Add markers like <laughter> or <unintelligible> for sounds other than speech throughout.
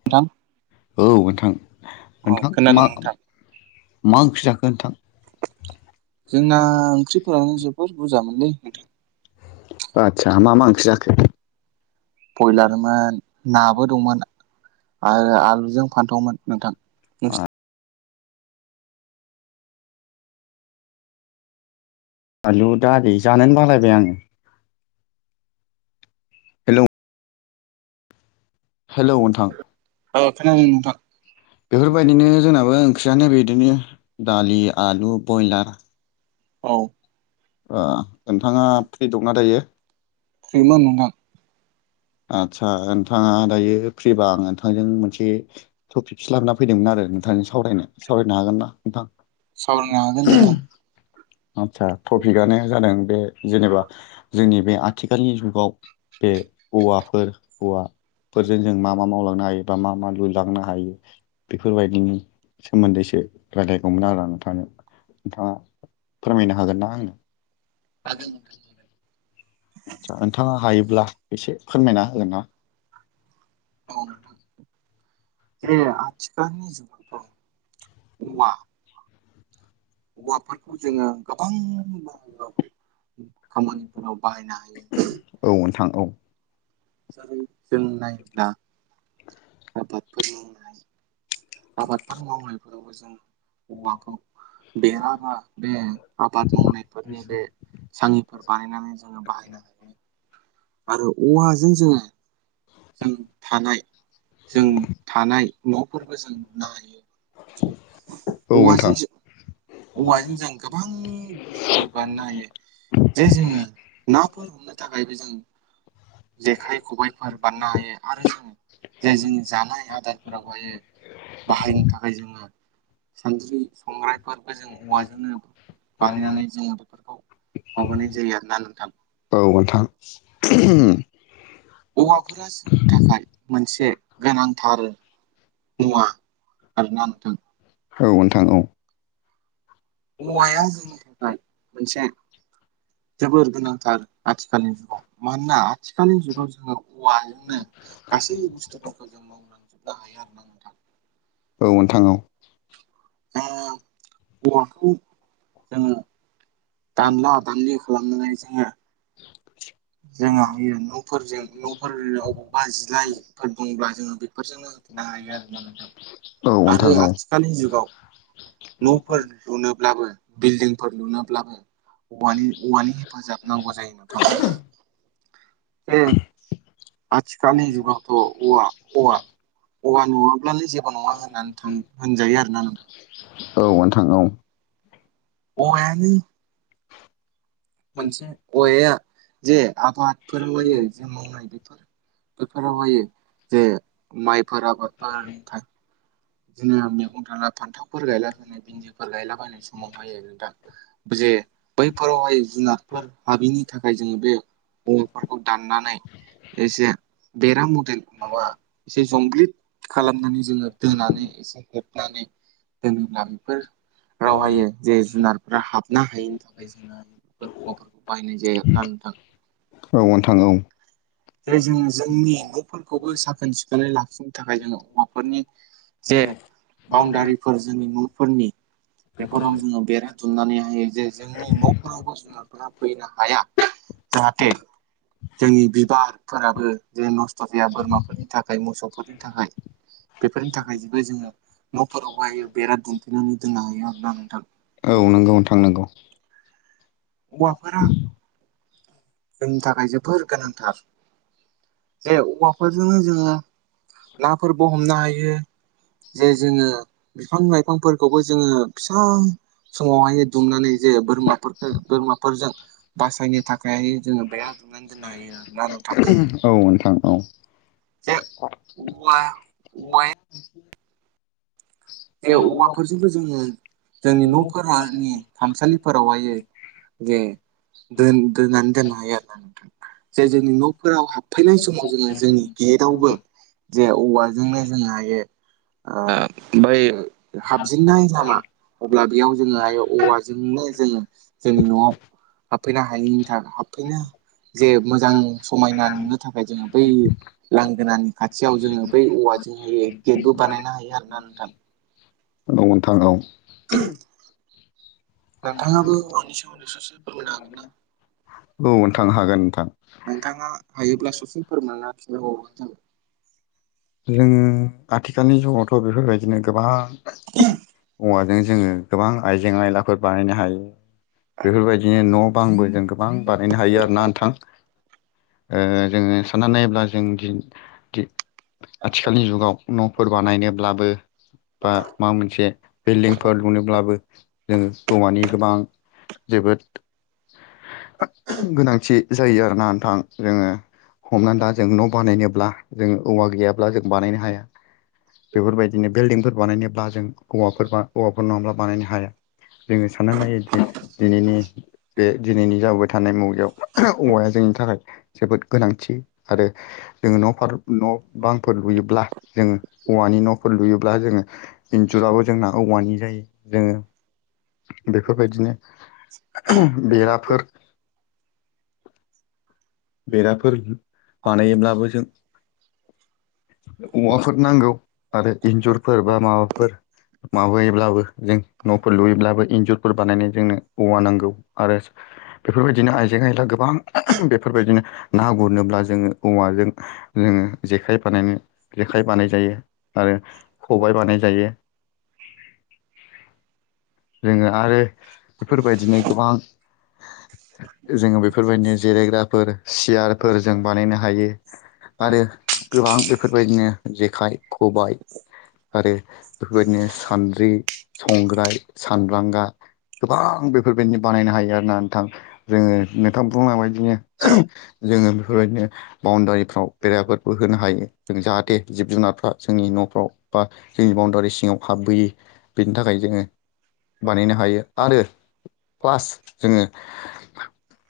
नोंथां औ नोंथां अ नोंथां मा खोनादों नोंथां? मा ओंख्रि जाखो नोंथां? जोंना ओंख्रिफोरानो जोबोर बुरजामोनलै। नोंथां। आतसा मा-मा ओंख्रि जाखो? बयलारमोन, नाबो दंमोन आरो आलुजों फानथावमोन। नोंथां नोंसि आलु, दालि जानोनो बालायबाय आङो। हेलौ हेलौ नोंथां अ' खोनादों नोंथां। बेफोरबायदिनो जोंनाबो ओंख्रियानो बेदिनो दालि, आलु बयलार, औ। अ'। नोंथाङा फ्रि दंना दायो? फ्रिमोन नोंथां आदसा नोंथाङा दायो फ्रिबा आं नोंथांजों मोनसे टपिकस लाना फैदोंमोन आरो नोंथांनिस सावरायनो- सावरायनो हागोन ना नोंथां? सावरायनो हागोन नोंथां। आत्सा टपिकआनो जादों बे जेनेबा जोंनि बे आथिखालनि जुगाव बे औवाफोरजों जों मा-मा मावलांनो हायो बा मा-मा लुलांनो हायो। बेफोरबायदिनि सोमोन्दैसो रायलायगौमोन आरो आं नोंथांजों। नोंथाङा फोरमायनो हागोन ना आंनो? हागोन। आत्सा नोंथाङा हायोब्ला एसे फोरमायना होगोन ना? औ नोंथां। बे आथिखालनि जुग अ' नङा औवाफोरखौ जोङो गोबां बाहागोआव खामानिफोराव बाहायनो हायो। औ नोंथां औ जारै -जों नायोब्ला <inaudible> <unintelligible> आबादफोर मावनायफोरावबो जों औवाखौ बेराब्ला बे आबाद मावनायफोरनि बे सांयिफोर बानायनानै जोङो बाहायनो हायो। आरो औवाजों जोङो जों थानाय जों थानाय न'फोर जों नुनो हायो औ नोंथां औवाजों जों औवाजों जों गोबां बुस्थुफोर बानायनो हायो जे जोङो नाफोर हमनो थाखायबो जों जेखाइ खबाइफोर बानायनो हायो आरो जों जे जों जानाय आदारफोरावहाय बाहायनो थाखाय जोङो सानद्रि संग्रायफोरबो जों औवाजोंनो बानायनानै जोङो बेफोरखौ माबानाय जायो आरोना नोंथां औ औवाफोरा जोंनि थाखाय मोनसे गोनांथार मुवा आरोना नोंथां औ नोंथां औ औवाया जोंनि थाखाय मोनसे जोबोर गोनांथार आथिखालनि जुगाव मानोना आथिखालनि जुगाव जोङो औवाजोंनो गासै बुस्थुफोरखौ जों मावलांजोबनो हायो आरो ना नोंथां औ नोंथां औ जोङो औवाखौ जोंङो दानला दानलि खालामनानै जोङो जोंहा न'फोरजों न'फोर अबावबा जिलाइफोर दंब्ला जोङो बेफोरजोंनो औ <unintelligible> आरो नोंथां औ आथिखालनि जुगाव न'फोर लुनोब्लाबो बिल्डिंफोर लुनोब्लाबो औवानि औवानि हेफाजाब नांगौ जायो <unintelligible> उम आथिखालनि जुगावथ' अवा अवा औवा नङाब्लानो जेबो नङा होननानै थां होनजायो आरोना औ नोंथां नोंथां औ औवायानो मोनसे औवाया जे आबादफोर <unintelligible> जों मावनाय बेफोर बेफोराव <unintelligible> जे माइफोराबो बारहुंखा जोंनिया मैगं थाला फान्थावफोर गायलाबायनाय भिन्दिफोर गायलाबायनाय समावहाय <unintelligible> जे बैफोरावहाय जुनारफोर हाबिनि थाखाय जोङो बे बंफांखौ दाननानै एसे बेराम मदेल माबा एसे जंब्लिद खालामनानै जोङो दोनानै एसे हेबनानै दोनोब्ला बेफोर रावहायो जे जुनारफोरा हाबनो हायिनि थाखाय जोङो बेफोर <unintelligible> खौ बाहायनाय जायो आरो ना नोंथां औ नोंथां औ जे जोङो जोंनि न'फोरखौबो साखोन सिखोनै लाखिनो थाखाय जोङो हौवाफोरनि जे बाउणडारिखौ जोंनि न'फोरनि बेफोराव जोङो बेरा दुमनानै हायो जे जोंनि न'फोरावबो जुनारफोरा फैनो हाया जाहाथे जोंनि बिबार फोराबो जे नस्थ' जाया बोरमाफोरनि थाखाय मोसौफोरनि थाखाय बेफोरनि थाखाय जेबो जोङो न'फोराव बायो बेरा दुमफिनानै दोननो हायो आरो ना नोंथां औ नंगौ नोंथां नंगौ औवाफोरा जोंनि थाखाय जोबोर गोनांथार जे औवाफोरजोंनो जोङो नाफोरबो हमनो हायो जे जोङो बिफां लाइफांफोरखौबो जोङो फिसा समावहाय दुमनानै जे बोरमाफोरखौ बोरमाफोरजों बासायनो थाखाय जोङो बेरा दमबनानै दोननो हायो आरो ना नोंथां औ नोंथां औ जा वा <unintelligible> जे औवाफोरजोंबो जोङो जोंनि न'फोरानि खामसालिफोरावहाय जे दोन दोननानै दोननो हायो आरोना नोंथां जे जोंनि न'फोराव हाबफैनाय समाव जोङो जोंनि गेटआवबो जे औवाजोंनो जोङोहायो ओ ओमफ्राय हाबजेनन्नाय लामा अब्ला बेयाव जोङो औवाजोंनो जोङो जोंनि न'आव हाबफैनो हायैनि थाखाय हाबफैनो जे मोजां समायना नुनो थाखाय जोङो बै लांगोनानि खाथियाव जोङो बै औवाजोंहाय गेटबो बानायनो हायो आरो ना नों थां औ नोंथां औ नोंथाङाबो औवानि सोमोन्दै ससे फोरमायनो हागोन ना? थां हागोन नोंथां नोंथाङा हायोब्ला ससे फोरोंना <unintelligible> नों आथिखालनि जुगावथ' बेफोरबाय बिदिनो गोबां औवानि जोङो गोबां आइजें आयलाफोर बानायनो हायो। बेफोरबायदिनो न <unintelligible> गोबां बानायनो हायो आरो ना नोंथां। ओ जोङो साननानै नायोब्ला जों दि। दि आथिखालनि जुगाव नफोर बानायनोब्लाबो बा माबा मोनसे बिल्डिंफोर लुनोब्लाबो जोङो औवानि गोबां जोबोद गोनांथि जायो आरोना नोंथां जोङो हमनानै ला जों न बानायनोब्ला जोङो। औवा गैयाब्ला जों बानायनो हाया बेफोरबायदिनो बिल्डिंफोर बानायनोब्ला जों औवाफोर औवाफोर नङाब्ला बानायनो हाया जोङो साननानै नायोदि दिनैनि बे दिनैनि जाबोबाय था <unintelligible> औवाया जोंनि थाखाय जोबोद गोनांथि आरो जों न फार न बांफोर लुयोब्ला जोङो औवानि नफोर लुयोब्ला जोङो इन्जुराबो जोंना औवानि जायो जोङो। बेफोरबायदिनो आओम-बेराफोर। बेराफोर बानायोब्लाबो जों। औवाफोर नांगौ आरो इन्जुरफोर बा माबाफोर माबायोब्लाबो जों नफोर लुयोब्लाबो इन्जुरफोर बानायनायजोंनो औवा नांगौ आरो। बेफोरबायदिनो आइजें आइला गोबां। <unintelligible> बेफोरबायदिनो ना गुरनोब्ला जोङो औवाजों जोङो जेखाइ बानायनो जेखाइ बानाय जायो आरो। खबाइ बानाय जायो। जोङो आरो बेफोरबायदिनो गोबां। जोङो बेफोरबायदिनो जेरायग्रा फोर सियार फोर जों बानायनो हायो आरो गोबां जेफोरबायदिनो जेखाइ खबाइ आरो बेफोरबायदिनो सानद्रि संग्राय सानब्रांगा गोबां बेफोरबायदिनो बानायनो हायो आरोना नोंथां जोङो नोंथां बुंनाय बादिनो <unintelligible> जोङो बेफोरबायदिनो बाउणडारिफ्राव बेराफोरबो होनो हायो जों जाहाथे जिब जुनारफ्रा जोंनि नफ्राव बा जोंनि बाउणडारि सिङाव हाबबोयि बेनि थाखाय जोङो बानायनो हायो आरो प्लास जोङो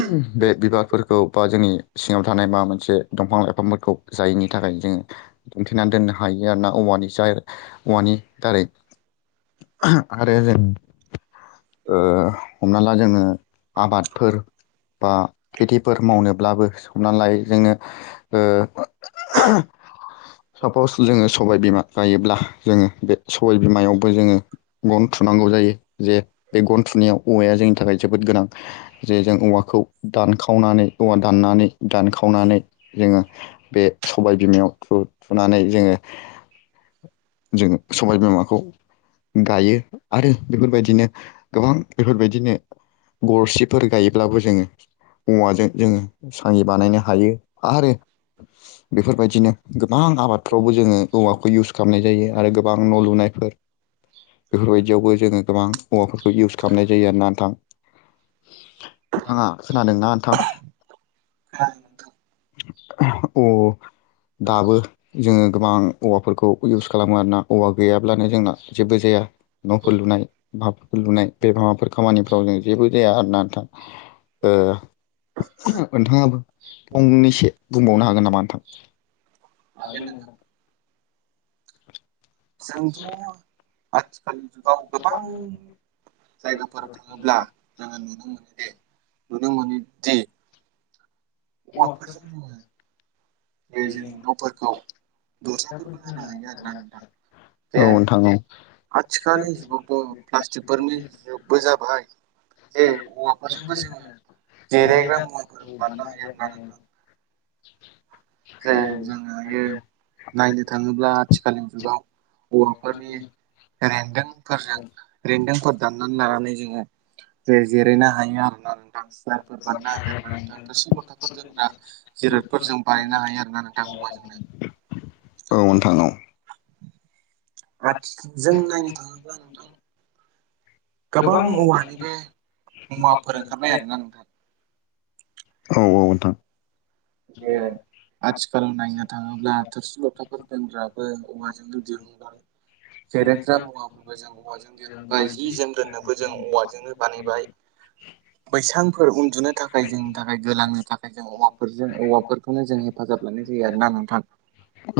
उम-बे बिबारफोर खौ बा जोंनि सिङाव थानाय माबा मोनसे दंफां लाइफांफोरखौ जायनि थाखाय जोंङो दुमथेना दोननो हायो आरोना औवानि जायर औवानि दारै आरो ओ हमना ला जोङो आबादफोर बा खेथिब फोर मावनोब्लाबो सौना लायो जोङो ओ <unintelligible> सापस जोङो सबाय बिमा गायोब्ला जोङो बे सबाय बिमायावबो जोङो गन थुनांगौ जायो जे बे गन थुनायाव औवाया जोंनि थाखाय जोबोद गोनां। जे जों औवाखौ दानखाव खावनानै औवा दाननानै दानखावनानै जोङो बे सबाय बिमायाव थु-थुनानै जोङो जोङो सबायबिमाखौ गायो आरो बेफोरबायदिनो गोबां बेफोरबायदिनो गरसिफोर गायोब्लाबो जोङो औवाजों जोङो साङि बानायनो हायो आरो बेफोरबायदिनो गोबां आबादफ्रावबो जोङो औवाखौ इउस खालामनाय जायो आरो गोब बां न' लुनायफोर बेफोरबायदियावबो जोङो गोबां औवाफोरखौ इउस खालामनाय जायो आरोना नोंथां नोंथाङा खोनादों ना? थां। हागोन औ। दाबो जोङो गोबां औवाफोरखौ इउस खालामो आरोना औवा गैयाब्लानो जोंना जेबो जाया न'फोर लुनाय माब बो लुनाय बेबा माबाफोर खामानिफो रावनो जेबो जाया आरोना नोंथां ओ। नोंथाङाबो फंनैसो बुंबावनो हागोन नामा नोंथां? <unintelligible> हागोन नोंथां। जोंथ' आस दानि जुगाव गोबां जायगाफोर थाङोब्ला जोङो नुनो मोनोदि नुनो मोननिदि औवाफोरजों जोङो बे जों न'फोरखौ दरजाफोरबो होनो हायो आरो ना नोंथां जे औ नोंथां औ आथिखालनि जुगावथ' प्लास्टिकफोरनि जुगबो जाबाय जे औवाफोरजोंबो जोङो जेरायग्रा मुवाफोर बारनो हायो आरो ना नोंथां जे जोङोहायो नायनो थाङोब्ला आथिखालनि जुगाव हौवाफोरनि रेनदोंफोरजों रेनदोंफोर दाननानै लानानै जोङो। जे जिरायनो हायो आरो ना नोंथां सियारफोर बानायनो हायो आरो ना नोंथां थोरसि लथाफोरजों दा जिरतफोरजों बानायनो हायो नोंथां औवाजोंनो औ नोंथां औ आथि जों नायनो थाङोब्ला नोंथां गोबां औवानि बे मुवाफोर ओंखारनाय आरोना नोंथां औ औ नोंथां जे आथिखालाव नायनो थाङोब्ला थोरसि लथाफोर दोनग्राबो औवाजोंनो दिरहुनबाय जेरेग्रा मुवाफोरबो जों औवाजों दिरहुनबाय जि जोम दोननोबो जों औवाजोंनो बानायबाय बैसांफोर उन्दुनो थाखाय जोंनि थाखाय गोलांनो थाखाय जों औवा फोरजों औवाफोरखौनो जों हेफाजाब लानाय जायो आरोना नोंथां।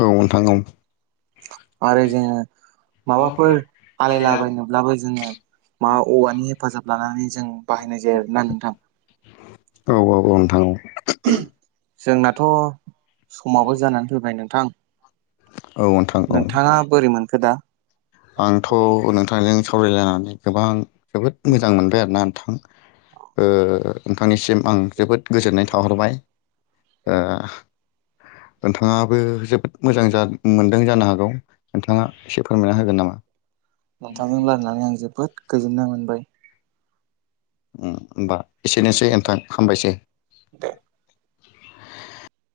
औ नोंथां औ आरो जोङो माबाफोर आलायलाबायनोब्लाबो जोङो मा औवानि हेफाजाब लानानै जों बाहायनाय जायो आरोना नोंथां औ औ औ औ नोंथां औ जोंनाथ' समाबो जानानै फैबाय नोंथां औ नोंथां औ नोंथांङा बोरै मोनखो दा आंथ' नोंथां जों सावरायलायनानै गोबां जोबोद मोजां मोनबाय आरोना नोंथां नोंथांनिसिम आं जोबोद गोजोननाय थाहरबाय नोंथांङाबो जोबोद मोजां मोनदों जानो हागौ नोंथाङा एसे फोरमायना ह नोंथांजों रायलायनानै आं जोबोद गोजोन्नाय मोनबाय होमबा एसेनोसै नोंथां हामबायसै दा